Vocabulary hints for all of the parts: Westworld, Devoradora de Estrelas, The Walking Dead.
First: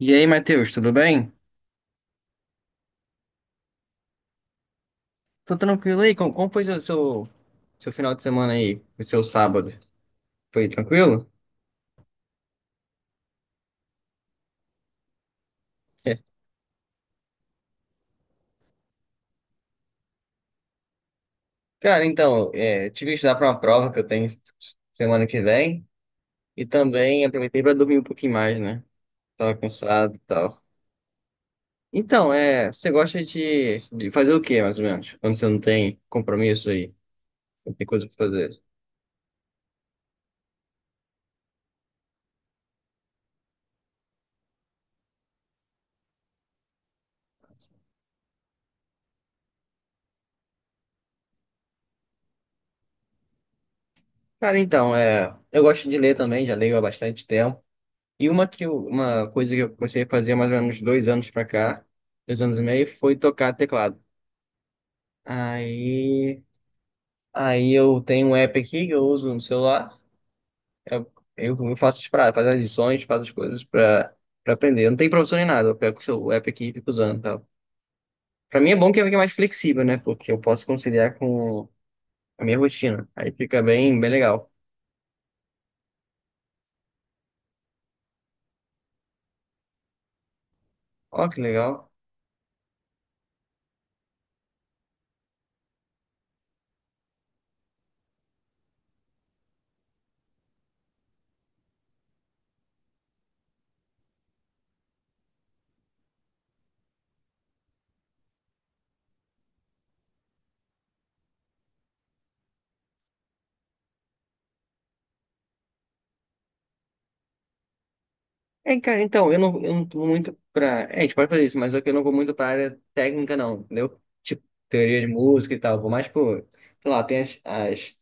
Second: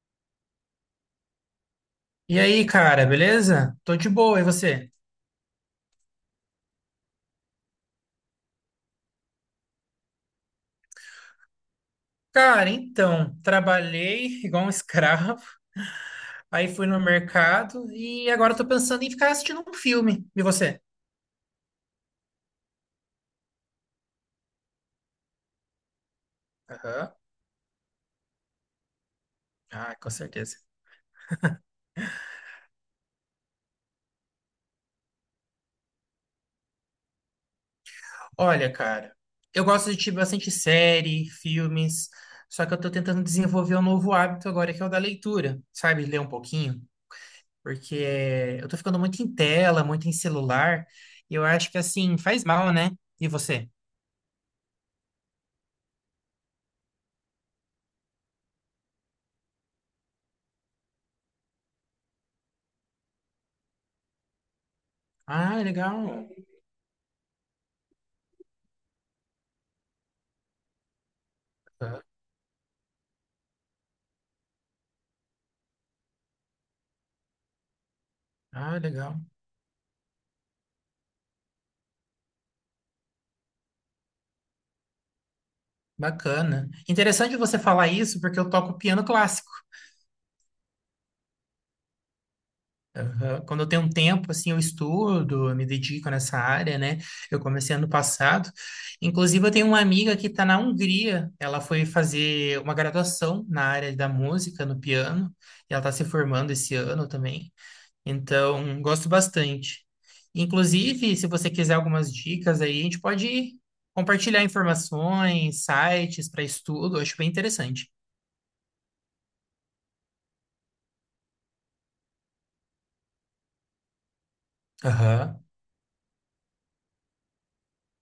E aí, Matheus, tudo bem? E aí, cara, beleza? Tô de boa, e você? Tô tranquilo aí? Como foi seu final de semana aí? O seu sábado? Foi tranquilo? Cara, então, trabalhei igual um escravo, aí fui no mercado e agora tô pensando em ficar assistindo um filme. E você? Cara, então, tive que estudar para uma prova que eu tenho semana que vem. E Aham. também aproveitei para dormir um pouquinho mais, né? Tava Ah, com cansado e certeza. tal. Então, é, você gosta de fazer o quê, mais ou menos? Quando você não tem compromisso aí, não tem coisa pra fazer. Olha, cara, eu gosto de assistir bastante série, filmes, só que eu tô tentando desenvolver um novo hábito agora, que é o da leitura, sabe? Ler um pouquinho, porque eu tô ficando muito em tela, muito em celular, e eu acho que assim, faz mal, né? E você? Cara, então, eu gosto de ler também, já leio há bastante tempo. E uma coisa que eu comecei a fazer há mais ou menos dois anos pra cá, dois anos e meio, foi tocar teclado. Ah, legal. Aí, aí eu tenho um app aqui que eu uso no celular. Eu, eu faço faço as lições, faço as coisas pra aprender. Eu não tem professor nem nada, eu pego o seu app aqui e fico usando e tal. Pra mim é Ah, bom que é legal. mais flexível, né? Porque eu posso conciliar com a minha rotina. Aí fica bem legal. Bacana. Interessante você falar isso, porque eu toco piano clássico. Ó, que legal. Aham. Quando eu tenho um tempo, assim, eu estudo, eu me dedico nessa área, né? Eu comecei ano passado. Inclusive, eu tenho uma amiga que está na Hungria. Ela foi fazer uma graduação na área da música, no piano, e ela está se formando esse ano também. Então, gosto bastante. Inclusive, se você quiser algumas dicas aí, a gente pode compartilhar informações, sites para estudo, eu acho bem interessante. É, cara, então, eu não vou muito pra. É, a gente pode fazer isso, mas só que eu não vou muito pra área técnica, não, entendeu? Tipo, teoria de Aham, música e tal. Vou mais, pô, sei lá, tem as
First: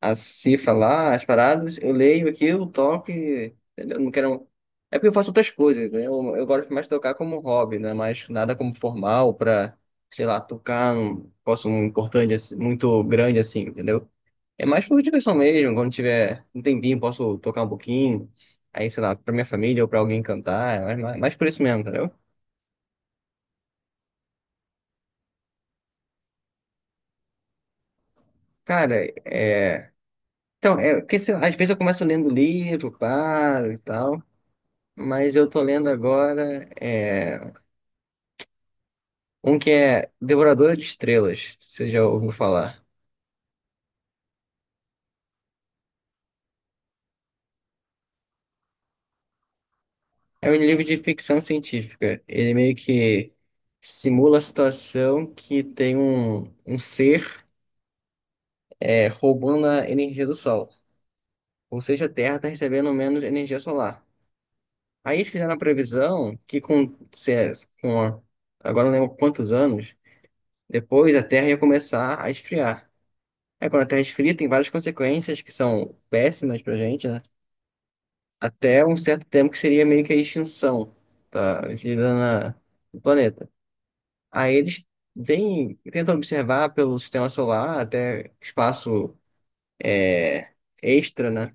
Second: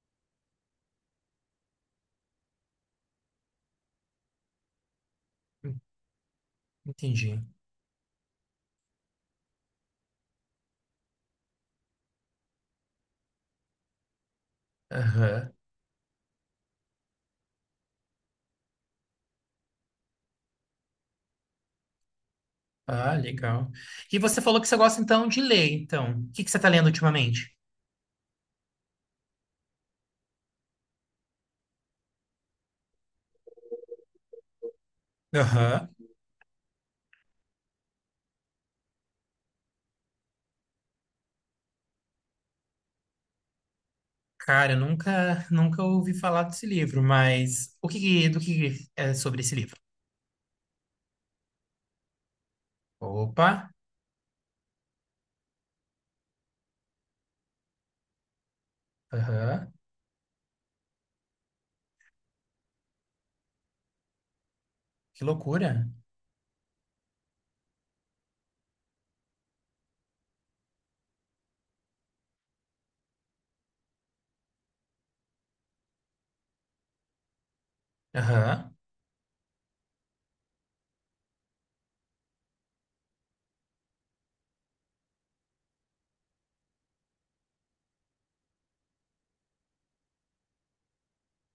as cifras lá, as paradas, eu leio aquilo, toco e. Entendeu? Não quero. É porque eu faço outras en- coisas, né? Eu gosto mais de tocar entendi. como hobby, né? Mas nada como formal pra, sei lá, tocar um posso um importante, assim, muito grande assim, entendeu? É mais por diversão Aham. mesmo, quando tiver um tempinho, posso tocar um pouquinho. Aí, sei lá, pra minha família ou pra alguém cantar, mas mais por isso mesmo, entendeu? Ah, legal. E você falou que você gosta então de ler, então. O que que você está lendo ultimamente? Cara, é. Então, porque sei lá, às vezes eu começo lendo livro, paro e tal. Mas eu tô lendo Aham. agora um que é Devoradora de Estrelas, se você já ouviu falar. Cara, eu nunca ouvi falar desse livro, mas do que é sobre esse livro? É um livro de ficção científica. Ele meio que Opa, simula a situação que tem um ser roubando aham. a energia do Sol. Ou seja, a Terra está recebendo menos energia solar. Aí Que eles fizeram a loucura. previsão que com, se- é, com a- agora não lembro quantos anos, depois a Terra ia começar a esfriar. Aí quando a Terra esfria, tem várias consequências que são péssimas pra gente, né? Aham, Até um certo tempo que seria meio que a extinção da no planeta. Aí eles tentam observar pelo sistema solar, até espaço extra, né?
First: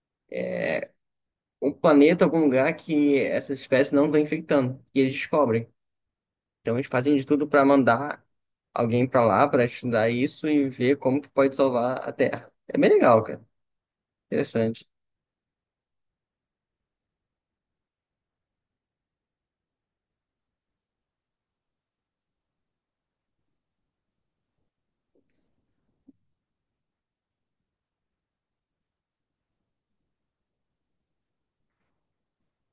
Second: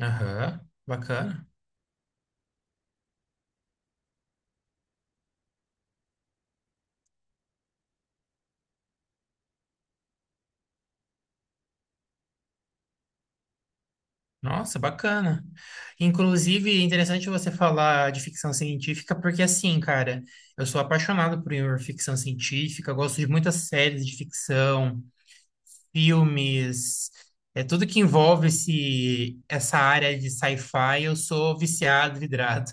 aham. Bacana. Um planeta, algum lugar que essas espécies não estão infectando, e eles descobrem. Então eles fazem de tudo para mandar alguém para lá para estudar isso e ver como que pode salvar a Terra. É bem legal, cara. Nossa, Interessante. bacana. Inclusive, é interessante você falar de ficção científica, porque assim, cara, eu sou apaixonado por ficção científica, gosto de muitas séries de ficção, filmes, é tudo que envolve essa área de sci-fi, eu sou viciado, vidrado.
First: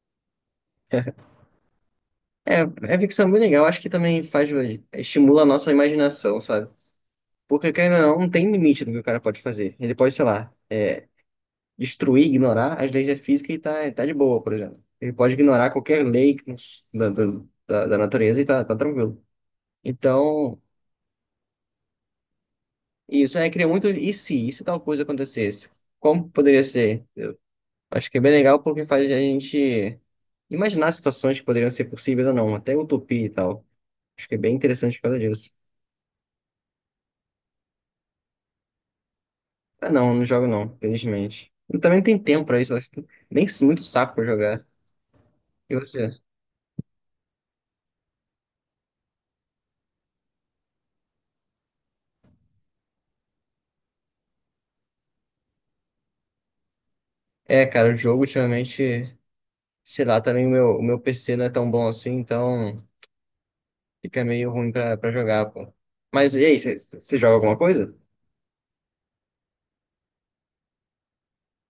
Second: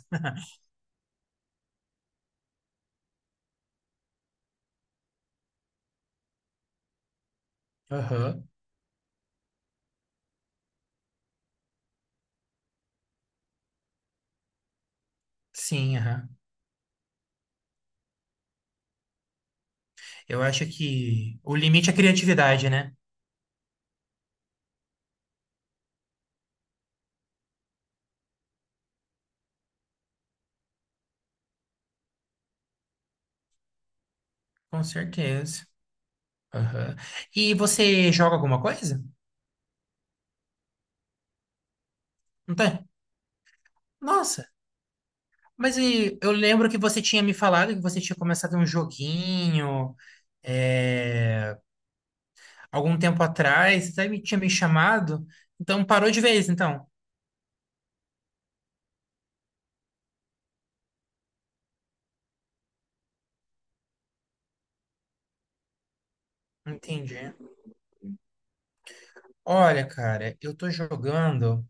É, é ficção bem legal. Acho que também faz estimula a nossa imaginação, sabe? Porque, querendo ou não, não Aham. tem limite do que o cara pode fazer. Ele pode, sei lá, destruir, ignorar as leis da física e tá de boa, por exemplo. Ele pode ignorar Sim, qualquer aham. lei que nos- da, da, da- da natureza e tá tranquilo. Eu Então, acho que o limite é a criatividade, né? isso é, cria muito e se tal coisa acontecesse? Como poderia ser? Acho que é bem legal porque faz a gente imaginar situações que poderiam ser possíveis ou não, até utopia e tal. Acho que é bem Com interessante por causa disso. certeza. Aham. E você joga alguma coisa? Ah, não jogo não, felizmente. Eu também não tenho tempo Não pra isso, tem? acho que nem muito saco pra Nossa. jogar. E Mas você? e, eu lembro que você tinha me falado que você tinha começado um joguinho é, algum tempo atrás, você até me tinha me chamado, então parou de vez, então. É, cara, o jogo ultimamente, sei lá, também o meu PC não é tão bom assim, então fica meio ruim pra jogar, pô. Mas e aí, você Entendi. joga alguma coisa? Olha, cara, eu tô jogando.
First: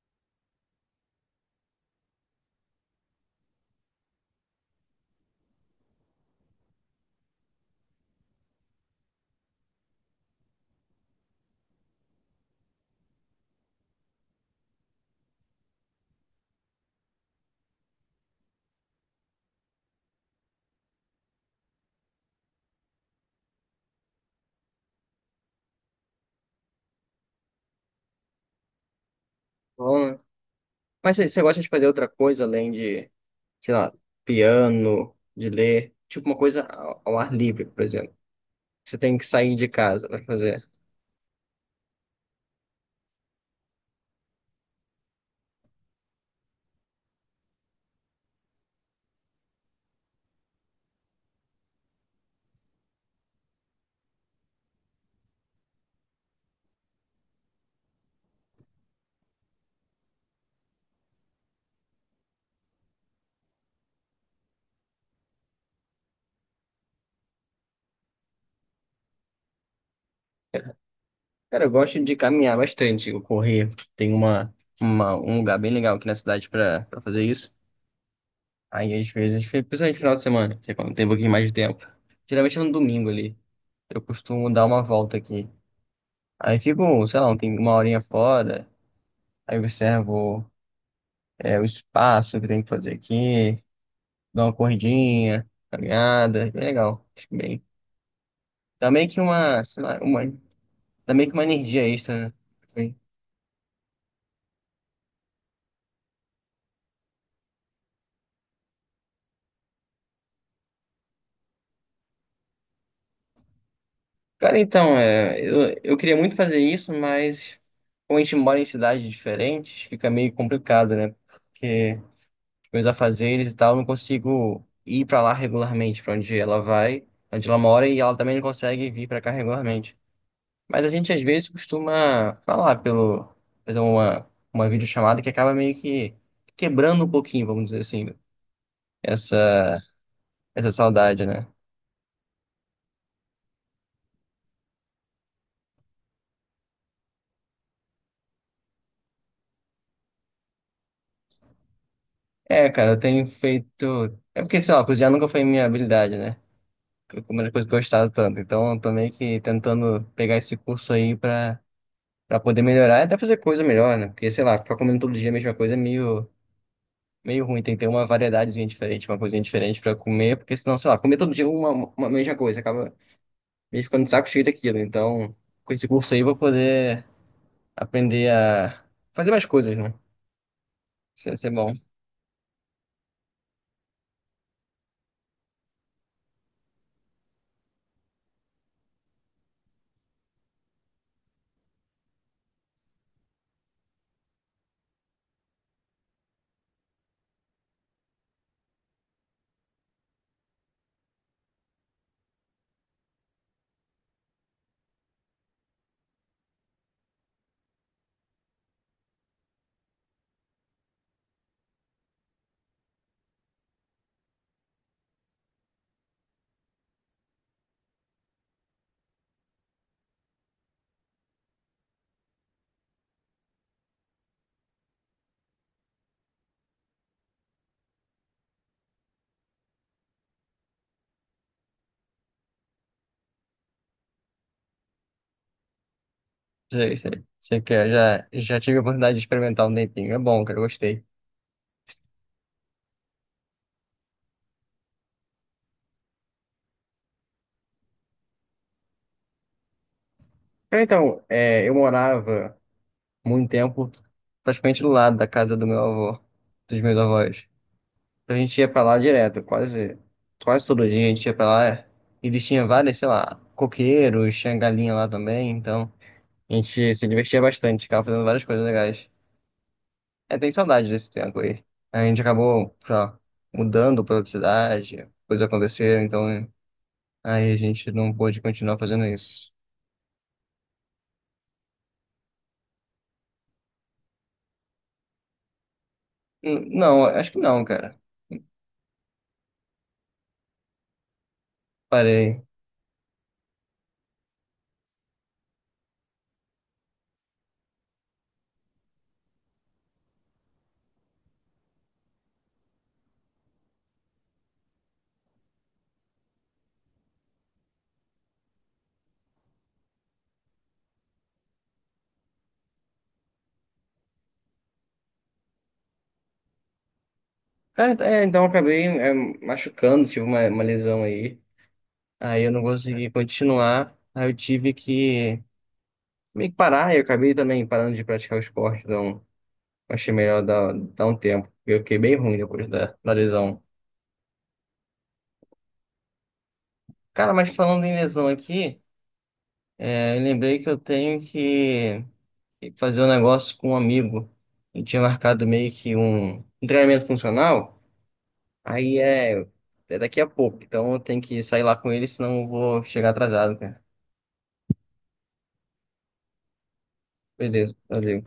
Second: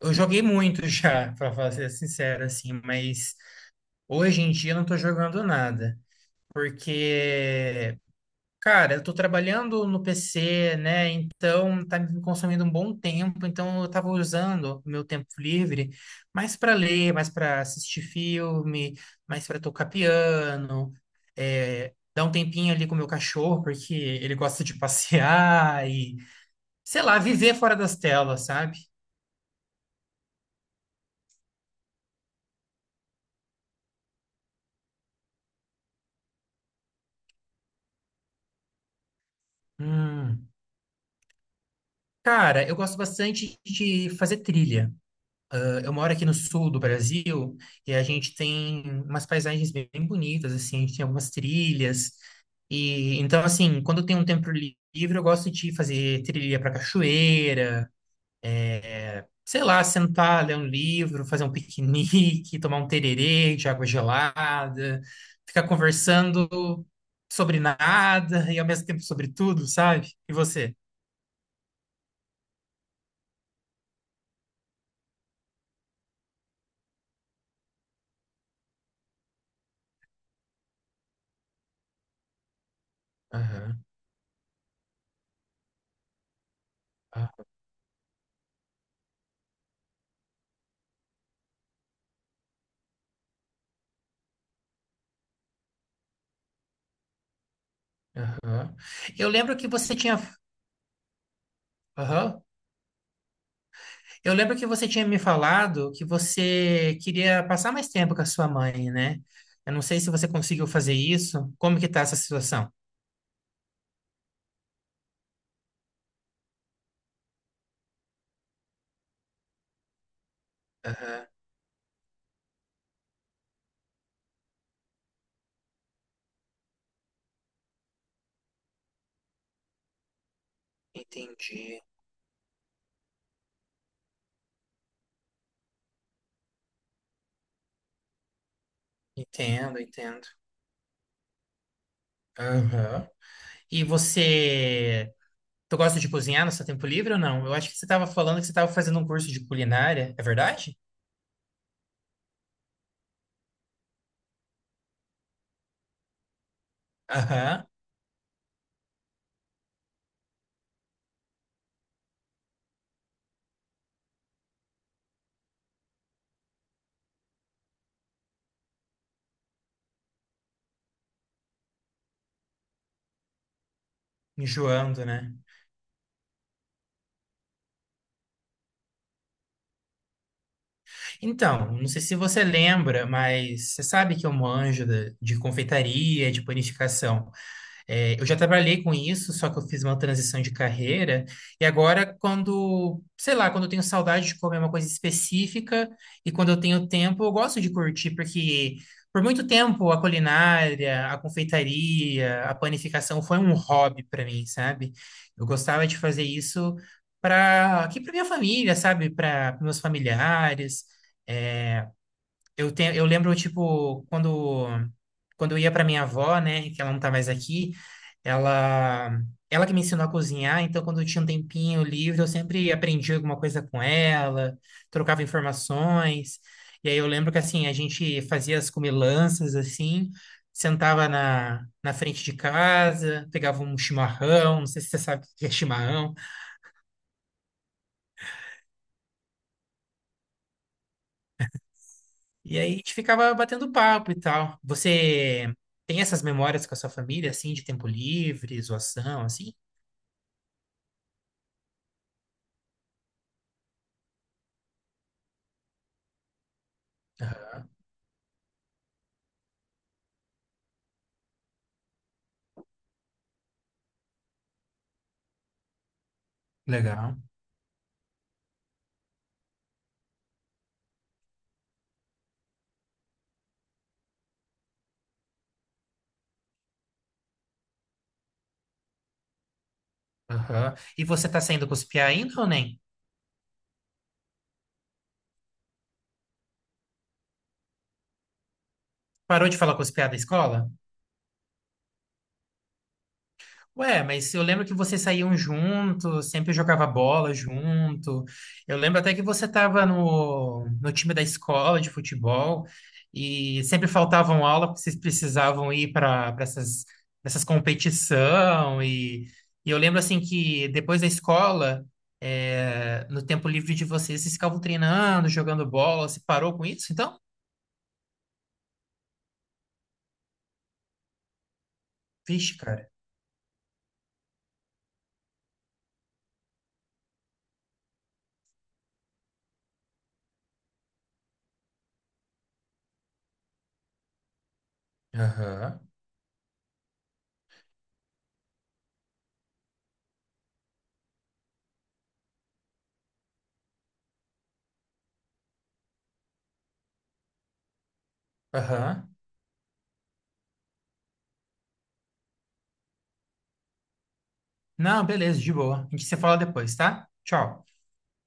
Eu joguei muito já, ser sincero, assim, mas hoje em dia eu não tô jogando nada. Porque cara, eu tô trabalhando no PC, né? Então tá me consumindo um bom tempo. Então eu tava usando o meu tempo livre mais para ler, mais para assistir filme, mais para tocar piano, é, dar um tempinho ali com o meu cachorro, porque ele gosta de passear e, sei lá, viver fora das telas, sabe? Bom, né? Mas você gosta de fazer outra coisa além de, sei lá, piano, de ler, tipo uma coisa ao ar livre, por exemplo. Você tem que sair de casa pra Hum. fazer. Cara, eu gosto bastante de fazer trilha. Eu moro aqui no sul do Brasil e a gente tem umas paisagens bem bonitas, assim, a gente tem algumas trilhas. E então, assim, quando eu tenho um tempo livre, eu gosto de fazer trilha para cachoeira, é, sei lá, sentar, ler um livro, fazer um piquenique, tomar um tererê de água gelada, ficar conversando sobre nada e ao mesmo tempo sobre tudo, sabe? E você? Cara, eu gosto de caminhar bastante, eu correr. Tem um lugar bem legal aqui na cidade pra fazer isso. Aí às vezes, principalmente no final de semana, que é quando tem um pouquinho mais de tempo. Geralmente é no domingo ali. Aham, Eu costumo dar uma volta aqui. Aí fico, sei lá, ah, uma horinha fora, aí observo o espaço que tem que fazer aqui, dou uma corridinha, caminhada, é legal, acho bem. aham. Dá meio que Eu lembro uma, que sei você lá, tinha. uma, dá meio que uma energia extra, né? Aham. Assim. Eu lembro que você tinha me falado que você queria passar mais tempo com a sua mãe, né? Eu não sei se você conseguiu fazer isso. Como que tá essa situação? Cara, então, é, eu queria muito fazer isso, mas como a gente mora em cidades diferentes, fica meio complicado, né? Aham, Porque meus afazeres e tal, não consigo ir pra lá regularmente, pra onde ela vai, onde ela mora, e ela também não consegue vir pra cá regularmente. Mas a gente às vezes entendi. costuma falar pelo, fazer uma videochamada que acaba meio que quebrando um pouquinho, vamos dizer assim, Entendo, essa, entendo. essa saudade, né? Aham. E você, tu gosta de cozinhar no seu tempo livre ou não? Eu acho que você estava falando que você estava fazendo um curso de culinária, é verdade? É, cara, eu tenho feito. É porque, sei lá, cozinhar nunca foi minha habilidade, né? Foi uma das Aham. coisas que eu gostava tanto. Então, eu tô meio que tentando pegar esse curso aí pra pra poder melhorar e até fazer coisa melhor, né? Porque, sei lá, ficar comendo todo dia a mesma coisa é meio ruim. Tem que ter uma variedadezinha diferente, uma coisinha diferente pra comer, porque senão, sei lá, comer todo dia uma mesma coisa, acaba meio ficando de saco cheio daquilo. Enjoando, né? Então, com esse curso aí, eu vou poder aprender a fazer mais coisas, né? Isso é bom. Então, não sei se você lembra, mas você sabe que eu manjo de confeitaria, de panificação. É, eu já trabalhei com isso, só que eu fiz uma transição de carreira. E agora, quando, sei lá, quando eu tenho saudade de comer uma coisa específica e quando eu tenho tempo, eu gosto de curtir, porque por muito tempo a culinária, a confeitaria, a panificação foi um hobby para mim, sabe? Eu gostava de fazer isso para aqui para minha família, sabe? Para meus familiares. É, eu lembro, tipo, quando eu ia para minha avó, né, que ela não tá mais aqui, ela, ela que me ensinou a cozinhar, então quando eu tinha um tempinho livre, eu sempre aprendia alguma coisa com ela, trocava informações. E aí eu lembro que, assim, a gente fazia as comilanças, assim, sentava na frente de casa, pegava um chimarrão, não sei se você sabe o que é chimarrão. Sei, sei, sei que já tive a oportunidade de experimentar um tempinho. É bom, cara, eu gostei. E aí a gente ficava batendo papo e tal. Você tem essas memórias com a sua família, assim, de tempo livre, zoação, assim? Cara, então, eu morava muito tempo praticamente do lado da casa do meu avô, dos meus avós. Então a gente ia pra lá direto, quase, quase todo dia a gente ia pra lá. Eles tinham várias, sei lá, coqueiros, tinha galinha lá também, então a gente se Legal. divertia bastante, ficava fazendo várias coisas legais. É, tem saudade desse tempo aí. A gente acabou, sei lá, mudando pra outra cidade, coisas aconteceram, então é, aí a gente não pôde continuar fazendo isso. Aham. E você tá saindo com os piá ainda ou nem? Não, acho que não, cara. Parou de falar com os piá da escola? Parei. Ué, mas eu lembro que vocês saíam juntos, sempre jogava bola junto. Eu lembro até que você estava no time da escola de futebol e sempre faltavam aula porque vocês precisavam ir para essas competição. E eu lembro assim que depois da escola, é, no tempo livre de vocês, vocês ficavam treinando, jogando bola. Você parou com isso, então? Cara, é, então eu acabei machucando, tive uma lesão aí. Aí eu Vixe, não cara. consegui continuar. Aí eu tive que meio que parar, e eu acabei também parando de praticar o esporte, então achei melhor dar um tempo. Eu fiquei bem ruim depois da lesão. Aham, Cara, mas falando em lesão aqui, é, eu lembrei que eu tenho que fazer um negócio com um amigo. Eu tinha marcado meio que um treinamento funcional, aí aham. É daqui a pouco, então eu tenho que sair lá com ele, senão eu vou chegar atrasado, cara. Não, beleza, de boa. A gente se fala depois, tá? Tchau. Beleza, valeu.